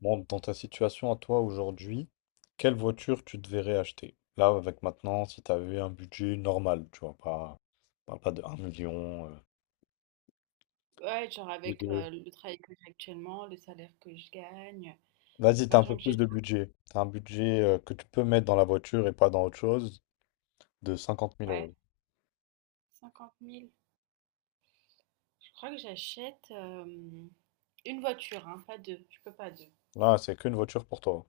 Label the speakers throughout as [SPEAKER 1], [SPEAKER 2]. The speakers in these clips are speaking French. [SPEAKER 1] Bon, dans ta situation à toi aujourd'hui, quelle voiture tu te verrais acheter? Là, avec maintenant, si tu avais un budget normal, tu vois, pas de un million,
[SPEAKER 2] Ouais, genre
[SPEAKER 1] ou
[SPEAKER 2] avec
[SPEAKER 1] de...
[SPEAKER 2] le travail que j'ai actuellement, le salaire que je gagne,
[SPEAKER 1] Vas-y, t'as un
[SPEAKER 2] l'argent
[SPEAKER 1] peu
[SPEAKER 2] que j'ai
[SPEAKER 1] plus
[SPEAKER 2] de...
[SPEAKER 1] de budget. T'as un budget que tu peux mettre dans la voiture et pas dans autre chose, de cinquante mille
[SPEAKER 2] Ouais,
[SPEAKER 1] euros.
[SPEAKER 2] 50 000. Je crois que j'achète une voiture, hein, pas deux. Je peux pas deux.
[SPEAKER 1] Là, c'est qu'une voiture pour toi.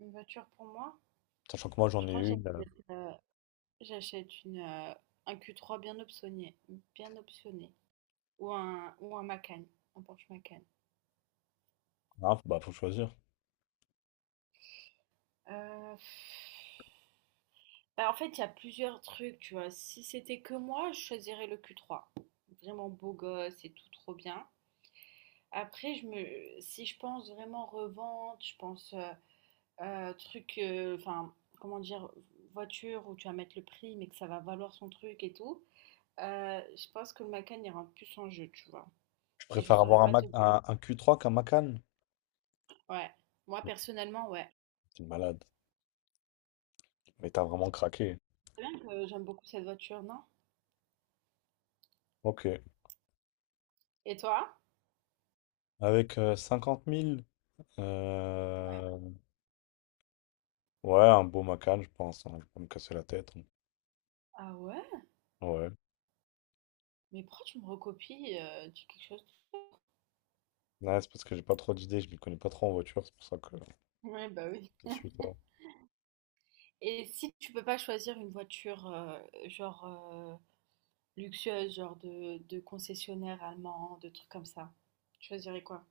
[SPEAKER 2] Une voiture pour moi?
[SPEAKER 1] Sachant que moi, j'en
[SPEAKER 2] Je
[SPEAKER 1] ai
[SPEAKER 2] crois que
[SPEAKER 1] une.
[SPEAKER 2] j'achète une un Q3 bien optionné, bien optionné. Ou un Macan, un Porsche Macan.
[SPEAKER 1] Ah, bah, faut choisir.
[SPEAKER 2] Euh, Bah, en fait, il y a plusieurs trucs, tu vois. Si c'était que moi, je choisirais le Q3. Vraiment beau gosse et tout, trop bien. Après, si je pense vraiment revente, je pense enfin, comment dire, voiture où tu vas mettre le prix, mais que ça va valoir son truc et tout, je pense que le Macan ira plus en jeu, tu vois.
[SPEAKER 1] Je
[SPEAKER 2] Et je
[SPEAKER 1] préfère
[SPEAKER 2] saurais
[SPEAKER 1] avoir un,
[SPEAKER 2] pas
[SPEAKER 1] Mac-
[SPEAKER 2] te dire.
[SPEAKER 1] un, un Q3 qu'un Macan.
[SPEAKER 2] Ouais. Moi,
[SPEAKER 1] Mais
[SPEAKER 2] personnellement, ouais.
[SPEAKER 1] t'es malade. Mais t'as vraiment craqué.
[SPEAKER 2] C'est bien que j'aime beaucoup cette voiture, non?
[SPEAKER 1] Ok.
[SPEAKER 2] Et toi?
[SPEAKER 1] Avec 50 000.
[SPEAKER 2] Ouais.
[SPEAKER 1] Ouais, un beau Macan, je pense, hein. Je vais pas me casser la tête, hein.
[SPEAKER 2] Ah ouais?
[SPEAKER 1] Ouais.
[SPEAKER 2] Mais pourquoi tu me recopies quelque chose?
[SPEAKER 1] Ouais, c'est parce que j'ai pas trop d'idées, je m'y connais pas trop en voiture, c'est pour ça que
[SPEAKER 2] Ouais, bah oui.
[SPEAKER 1] je suis pas.
[SPEAKER 2] Et si tu peux pas choisir une voiture, genre euh, luxueuses, genre de concessionnaires allemands, de trucs comme ça. Tu choisirais quoi?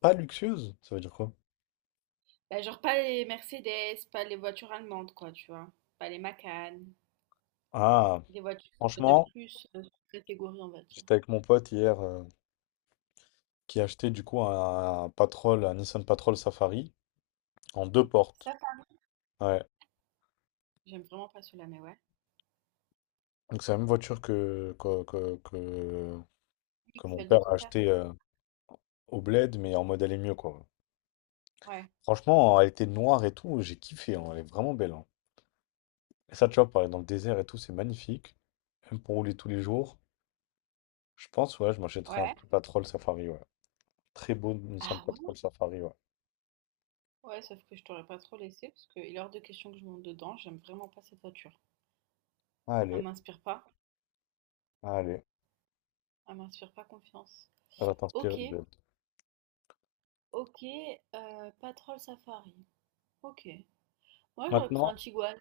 [SPEAKER 1] Pas luxueuse, ça veut dire quoi?
[SPEAKER 2] Bah, genre pas les Mercedes, pas les voitures allemandes, quoi, tu vois. Pas les Macan,
[SPEAKER 1] Ah,
[SPEAKER 2] des voitures de
[SPEAKER 1] franchement,
[SPEAKER 2] plus catégorie, on va dire.
[SPEAKER 1] j'étais avec mon pote hier, qui achetait du coup un Patrol, un Nissan Patrol Safari en deux
[SPEAKER 2] Ça,
[SPEAKER 1] portes.
[SPEAKER 2] par-
[SPEAKER 1] Ouais.
[SPEAKER 2] j'aime vraiment pas celui-là, mais ouais.
[SPEAKER 1] Donc c'est la même voiture que, que, que, que,
[SPEAKER 2] Oui,
[SPEAKER 1] que mon
[SPEAKER 2] celle de
[SPEAKER 1] père a
[SPEAKER 2] ton père.
[SPEAKER 1] acheté au Bled, mais en mode elle est mieux quoi.
[SPEAKER 2] Ouais.
[SPEAKER 1] Franchement, elle était noire et tout, j'ai kiffé, hein. Elle est vraiment belle, hein. Et ça, tu vois, pareil, dans le désert et tout, c'est magnifique. Même pour rouler tous les jours. Je pense, ouais, je m'achèterai un
[SPEAKER 2] Ouais.
[SPEAKER 1] petit Patrol Safari, ouais. Très beau Nissan
[SPEAKER 2] Ah ouais?
[SPEAKER 1] Patrol Safari, ouais.
[SPEAKER 2] Ouais, sauf que je t'aurais pas trop laissé parce qu'il est hors de question que je monte dedans. J'aime vraiment pas cette voiture. Elle
[SPEAKER 1] Allez,
[SPEAKER 2] m'inspire pas.
[SPEAKER 1] allez,
[SPEAKER 2] Elle m'inspire pas confiance.
[SPEAKER 1] ça va t'inspirer
[SPEAKER 2] Ok.
[SPEAKER 1] du bled.
[SPEAKER 2] Ok. Patrol Safari. Ok. Moi, j'aurais pris un
[SPEAKER 1] Maintenant,
[SPEAKER 2] Tiguan.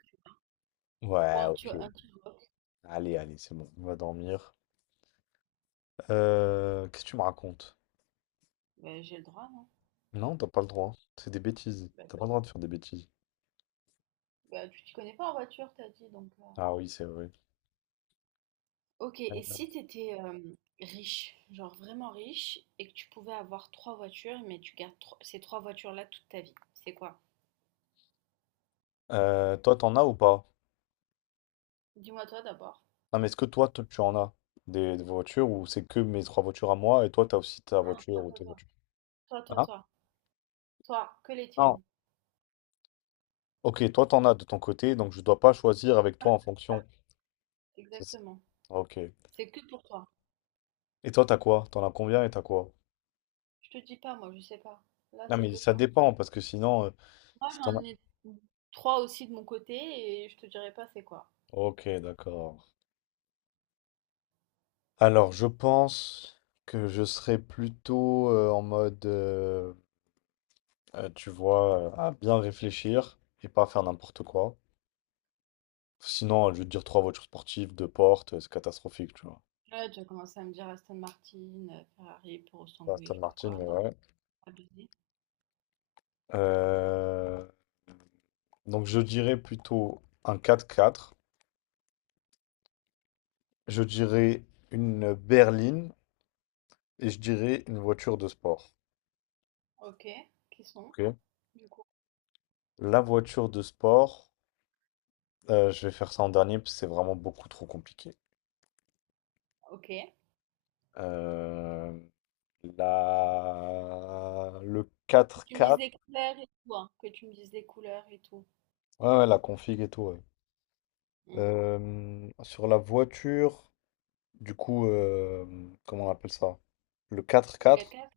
[SPEAKER 2] Ou
[SPEAKER 1] ouais,
[SPEAKER 2] un tu
[SPEAKER 1] ok.
[SPEAKER 2] un petit rock.
[SPEAKER 1] Allez, allez, c'est bon, on va dormir. Qu'est-ce que tu me racontes?
[SPEAKER 2] Ben, j'ai le droit, non?
[SPEAKER 1] Non, t'as pas le droit. C'est des bêtises.
[SPEAKER 2] Ben
[SPEAKER 1] T'as
[SPEAKER 2] oui.
[SPEAKER 1] pas le droit de faire des bêtises.
[SPEAKER 2] Bah, tu t'y connais pas en voiture, t'as dit, donc
[SPEAKER 1] Ah oui, c'est vrai.
[SPEAKER 2] Ok, et si t'étais riche, genre vraiment riche, et que tu pouvais avoir trois voitures, mais tu gardes ces trois voitures-là toute ta vie, c'est quoi?
[SPEAKER 1] Toi, t'en as ou pas?
[SPEAKER 2] Dis-moi toi d'abord.
[SPEAKER 1] Non, mais est-ce que toi, tu en as des voitures, ou c'est que mes trois voitures à moi et toi, t'as aussi ta
[SPEAKER 2] Toi,
[SPEAKER 1] voiture
[SPEAKER 2] toi,
[SPEAKER 1] ou tes
[SPEAKER 2] toi.
[SPEAKER 1] voitures?
[SPEAKER 2] Toi, toi,
[SPEAKER 1] Ah,
[SPEAKER 2] toi. Toi, que les
[SPEAKER 1] non.
[SPEAKER 2] tiennes.
[SPEAKER 1] Ok, toi t'en as de ton côté, donc je dois pas choisir avec toi
[SPEAKER 2] Voilà,
[SPEAKER 1] en fonction. C'est ça.
[SPEAKER 2] exactement.
[SPEAKER 1] Ok.
[SPEAKER 2] C'est que pour toi.
[SPEAKER 1] Et toi t'as quoi? T'en as combien et t'as quoi?
[SPEAKER 2] Je te dis pas, moi, je sais pas. Là,
[SPEAKER 1] Non
[SPEAKER 2] c'est
[SPEAKER 1] mais
[SPEAKER 2] que
[SPEAKER 1] ça
[SPEAKER 2] toi.
[SPEAKER 1] dépend parce que sinon,
[SPEAKER 2] Moi,
[SPEAKER 1] si t'en as...
[SPEAKER 2] j'en ai trois aussi de mon côté, et je te dirai pas c'est quoi.
[SPEAKER 1] Ok, d'accord. Alors je pense que je serais plutôt tu vois, à bien réfléchir et pas faire n'importe quoi. Sinon, je vais te dire trois voitures sportives, deux portes, c'est catastrophique, tu vois.
[SPEAKER 2] Ouais, tu as commencé à me dire Aston Martin, Ferrari, Puro
[SPEAKER 1] Pas
[SPEAKER 2] Sanguis,
[SPEAKER 1] Aston
[SPEAKER 2] je sais pas
[SPEAKER 1] Martin,
[SPEAKER 2] quoi.
[SPEAKER 1] mais
[SPEAKER 2] Non,
[SPEAKER 1] ouais.
[SPEAKER 2] abusé.
[SPEAKER 1] Euh, Donc je dirais plutôt un quatre-quatre. Je dirais une berline et je dirais une voiture de sport.
[SPEAKER 2] Ok, qui sont,
[SPEAKER 1] Ok.
[SPEAKER 2] du coup?
[SPEAKER 1] La voiture de sport, je vais faire ça en dernier parce que c'est vraiment beaucoup trop compliqué.
[SPEAKER 2] Ok.
[SPEAKER 1] Euh, la... Le quatre
[SPEAKER 2] Tu me dises
[SPEAKER 1] quatre.
[SPEAKER 2] les couleurs et tout, hein. Que tu me dises les couleurs et tout.
[SPEAKER 1] Ouais, ouais, la config et tout, ouais.
[SPEAKER 2] Hmm.
[SPEAKER 1] Sur la voiture, du coup, comment on appelle ça? Le quatre
[SPEAKER 2] Le quatre
[SPEAKER 1] quatre,
[SPEAKER 2] quatre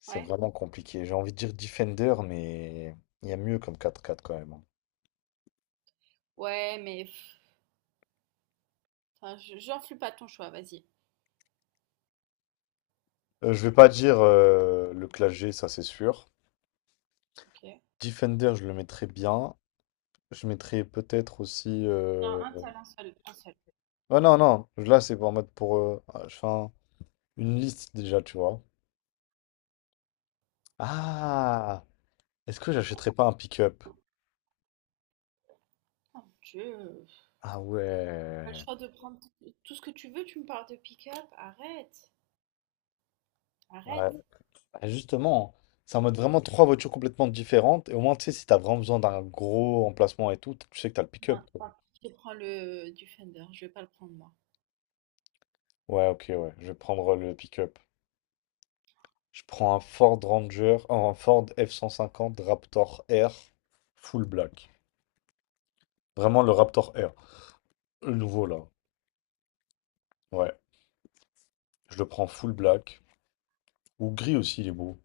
[SPEAKER 1] c'est
[SPEAKER 2] Ouais.
[SPEAKER 1] vraiment compliqué. J'ai envie de dire Defender, mais il y a mieux comme quatre quatre quand même, hein.
[SPEAKER 2] Ouais, mais... pff, enfin, j'influe pas ton choix, vas-y.
[SPEAKER 1] Je vais pas dire le Clash G, ça c'est sûr.
[SPEAKER 2] Ok.
[SPEAKER 1] Defender, je le mettrais bien. Je mettrais peut-être aussi.
[SPEAKER 2] Non, un seul, un seul, un seul.
[SPEAKER 1] Oh non, non, là c'est en mode pour. Je fais une liste déjà, tu vois. Ah! Est-ce que j'achèterais pas un pick-up?
[SPEAKER 2] Oh mon Dieu.
[SPEAKER 1] Ah
[SPEAKER 2] T'as le
[SPEAKER 1] ouais.
[SPEAKER 2] choix de prendre tout ce que tu veux, tu me parles de pick-up? Arrête,
[SPEAKER 1] Ouais.
[SPEAKER 2] arrête.
[SPEAKER 1] Ah, justement, c'est en mode vraiment trois voitures complètement différentes. Et au moins, tu sais, si t'as vraiment besoin d'un gros emplacement et tout, tu sais que t'as le
[SPEAKER 2] Non,
[SPEAKER 1] pick-up, quoi.
[SPEAKER 2] je prends le du Fender, je vais pas le prendre moi.
[SPEAKER 1] Ouais, ok, ouais. Je vais prendre le pick-up. Je prends un Ford Ranger, un Ford F-150 Raptor R, full black. Vraiment le Raptor R. Le nouveau là. Ouais. Je le prends full black. Ou gris aussi, il est beau.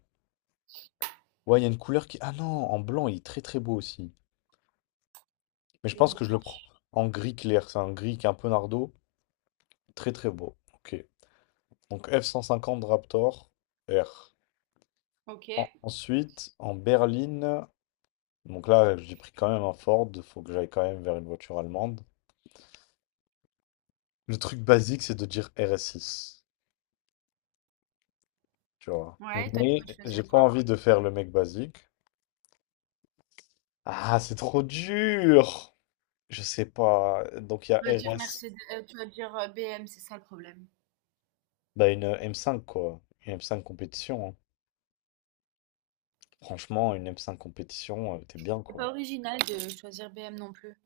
[SPEAKER 1] Ouais, il y a une couleur qui. Ah non, en blanc, il est très très beau aussi. Mais je
[SPEAKER 2] Ok, je
[SPEAKER 1] pense
[SPEAKER 2] m'en
[SPEAKER 1] que je le prends
[SPEAKER 2] fiche.
[SPEAKER 1] en gris clair. C'est un gris qui est un peu nardo. Très très beau. Ok. Donc F-150 Raptor R.
[SPEAKER 2] Ok.
[SPEAKER 1] Ensuite, en berline. Donc là, j'ai pris quand même un Ford. Faut que j'aille quand même vers une voiture allemande. Le truc basique, c'est de dire RS 6, tu vois.
[SPEAKER 2] Ouais, toi, tu
[SPEAKER 1] Mais
[SPEAKER 2] vas
[SPEAKER 1] j'ai
[SPEAKER 2] choisir
[SPEAKER 1] pas
[SPEAKER 2] quoi?
[SPEAKER 1] envie de faire le mec basique. Ah, c'est trop dur! Je sais pas. Donc il y a
[SPEAKER 2] Tu vas dire
[SPEAKER 1] RS,
[SPEAKER 2] Mercedes, tu vas dire BM, c'est ça le problème.
[SPEAKER 1] bah une M5 quoi. Une M5 compétition, hein. Franchement, une M5 compétition, t'es bien
[SPEAKER 2] C'est pas
[SPEAKER 1] quoi.
[SPEAKER 2] original de choisir BM non plus.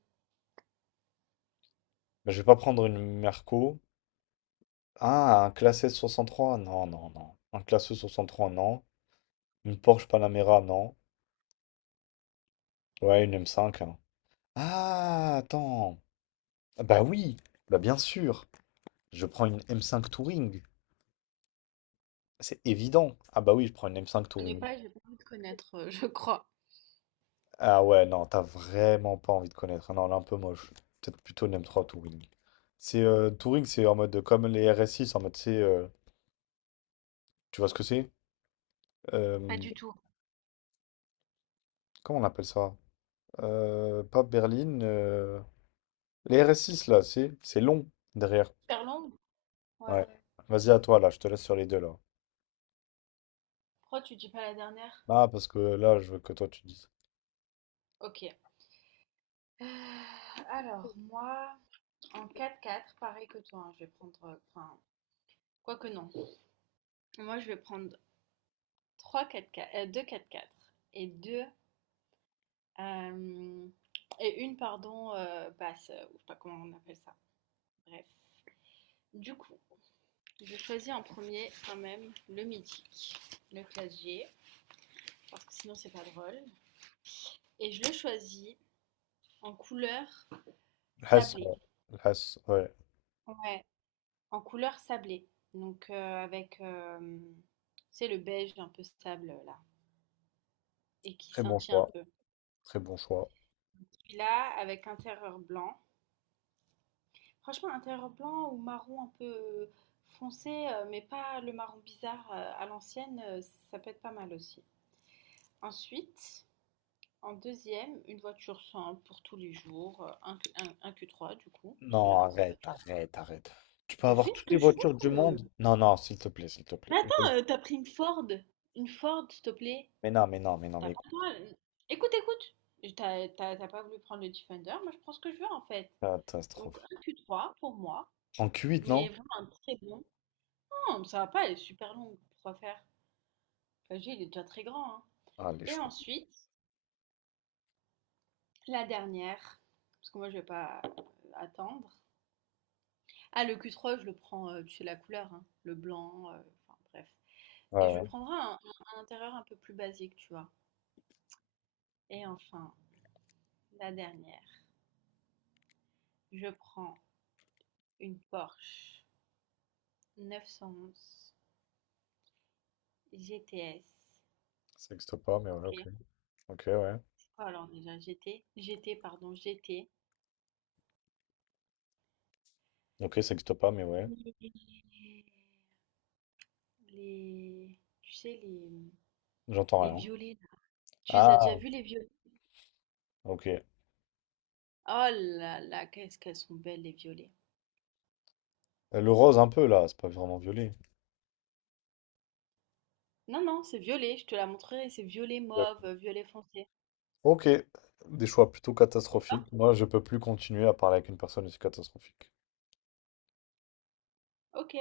[SPEAKER 1] Bah, je vais pas prendre une Merco. Ah, un classe S63? Non, non, non. Un classe E63, non. Une Porsche Panamera, non. Ouais, une M5, hein. Ah, attends. Ah bah oui, bah bien sûr. Je prends une M5 Touring. C'est évident. Ah bah oui, je prends une M5
[SPEAKER 2] Je connais
[SPEAKER 1] Touring.
[SPEAKER 2] pas, j'ai pas envie de connaître, je crois.
[SPEAKER 1] Ah ouais, non, t'as vraiment pas envie de connaître. Non, elle est un peu moche. Peut-être plutôt une M3 Touring. C'est Touring, c'est en mode comme les RS6, en mode c'est. Tu vois ce que c'est?
[SPEAKER 2] Pas
[SPEAKER 1] Euh,
[SPEAKER 2] du tout.
[SPEAKER 1] Comment on appelle ça? Pas berline. Les RS6 là, c'est long derrière.
[SPEAKER 2] Super longue? Ouais.
[SPEAKER 1] Ouais. Vas-y à toi là, je te laisse sur les deux là.
[SPEAKER 2] Pourquoi tu dis pas la dernière?
[SPEAKER 1] Ah parce que là, je veux que toi tu dises.
[SPEAKER 2] Ok. Euh, alors, moi, en 4-4, pareil que toi, hein, je vais prendre. Enfin, quoi que non. Moi, je vais prendre 3 4-4, 2 4-4 et 2 euh, et une, pardon, basse, ou je sais pas comment on appelle ça. Bref. Du coup, je choisis en premier quand même le mythique, le classier, parce que sinon c'est pas drôle. Et je le choisis en couleur
[SPEAKER 1] Le Hesse,
[SPEAKER 2] sablée.
[SPEAKER 1] ouais. Le Hesse, ouais.
[SPEAKER 2] Ouais, en couleur sablée. Donc avec, c'est le beige un peu sable là, et qui
[SPEAKER 1] Très bon
[SPEAKER 2] scintille un
[SPEAKER 1] choix.
[SPEAKER 2] peu.
[SPEAKER 1] Très bon choix.
[SPEAKER 2] Celui-là avec intérieur blanc. Franchement, intérieur blanc ou marron un peu foncé, mais pas le marron bizarre à l'ancienne, ça peut être pas mal aussi. Ensuite, en deuxième, une voiture simple pour tous les jours, un Q3 du coup, parce que
[SPEAKER 1] Non,
[SPEAKER 2] j'adore cette
[SPEAKER 1] arrête,
[SPEAKER 2] voiture.
[SPEAKER 1] arrête, arrête. Tu peux
[SPEAKER 2] Je
[SPEAKER 1] avoir
[SPEAKER 2] fais ce
[SPEAKER 1] toutes les
[SPEAKER 2] que je
[SPEAKER 1] voitures du
[SPEAKER 2] veux.
[SPEAKER 1] monde? Non, non, s'il te plaît, s'il te plaît.
[SPEAKER 2] Mais
[SPEAKER 1] Bon,
[SPEAKER 2] attends, t'as pris une Ford. Une Ford, s'il te plaît.
[SPEAKER 1] mais non, mais non, mais non,
[SPEAKER 2] T'as
[SPEAKER 1] mais
[SPEAKER 2] pas le
[SPEAKER 1] écoute,
[SPEAKER 2] droit. Écoute, écoute. Et t'as pas voulu prendre le Defender, moi je prends ce que je veux en fait. Donc
[SPEAKER 1] catastrophe.
[SPEAKER 2] un Q3 pour moi,
[SPEAKER 1] En Q8,
[SPEAKER 2] mais
[SPEAKER 1] non?
[SPEAKER 2] vraiment un très bon. Non, ça va pas, elle est super longue. Pourquoi faire? Enfin, je dis, il est déjà très grand, hein.
[SPEAKER 1] Ah, les
[SPEAKER 2] Et
[SPEAKER 1] choix.
[SPEAKER 2] ensuite, la dernière, parce que moi je vais pas attendre. Ah, le Q3, je le prends, tu sais la couleur, hein, le blanc, enfin bref.
[SPEAKER 1] Ouais,
[SPEAKER 2] Et je
[SPEAKER 1] ouais.
[SPEAKER 2] prendrai un intérieur un peu plus basique, tu vois? Et enfin, la dernière, je prends une Porsche 911 GTS.
[SPEAKER 1] Ça n'existe pas, mais ouais, ok.
[SPEAKER 2] OK,
[SPEAKER 1] Ok, ouais.
[SPEAKER 2] c'est quoi alors déjà? G T, pardon, GT.
[SPEAKER 1] Ok, ça n'existe pas, mais ouais.
[SPEAKER 2] Les les, tu sais, les, mmh,
[SPEAKER 1] J'entends
[SPEAKER 2] les
[SPEAKER 1] rien.
[SPEAKER 2] violets là. Tu les as
[SPEAKER 1] Ah,
[SPEAKER 2] déjà vus les violets?
[SPEAKER 1] ok.
[SPEAKER 2] Oh là là, qu'est-ce qu'elles sont belles les violets.
[SPEAKER 1] Le rose un peu, là, c'est pas vraiment violet.
[SPEAKER 2] Non, non, c'est violet, je te la montrerai, c'est violet
[SPEAKER 1] Yep.
[SPEAKER 2] mauve, violet foncé.
[SPEAKER 1] Ok, des choix plutôt
[SPEAKER 2] C'est ça?
[SPEAKER 1] catastrophiques. Moi, je peux plus continuer à parler avec une personne aussi catastrophique.
[SPEAKER 2] Ok.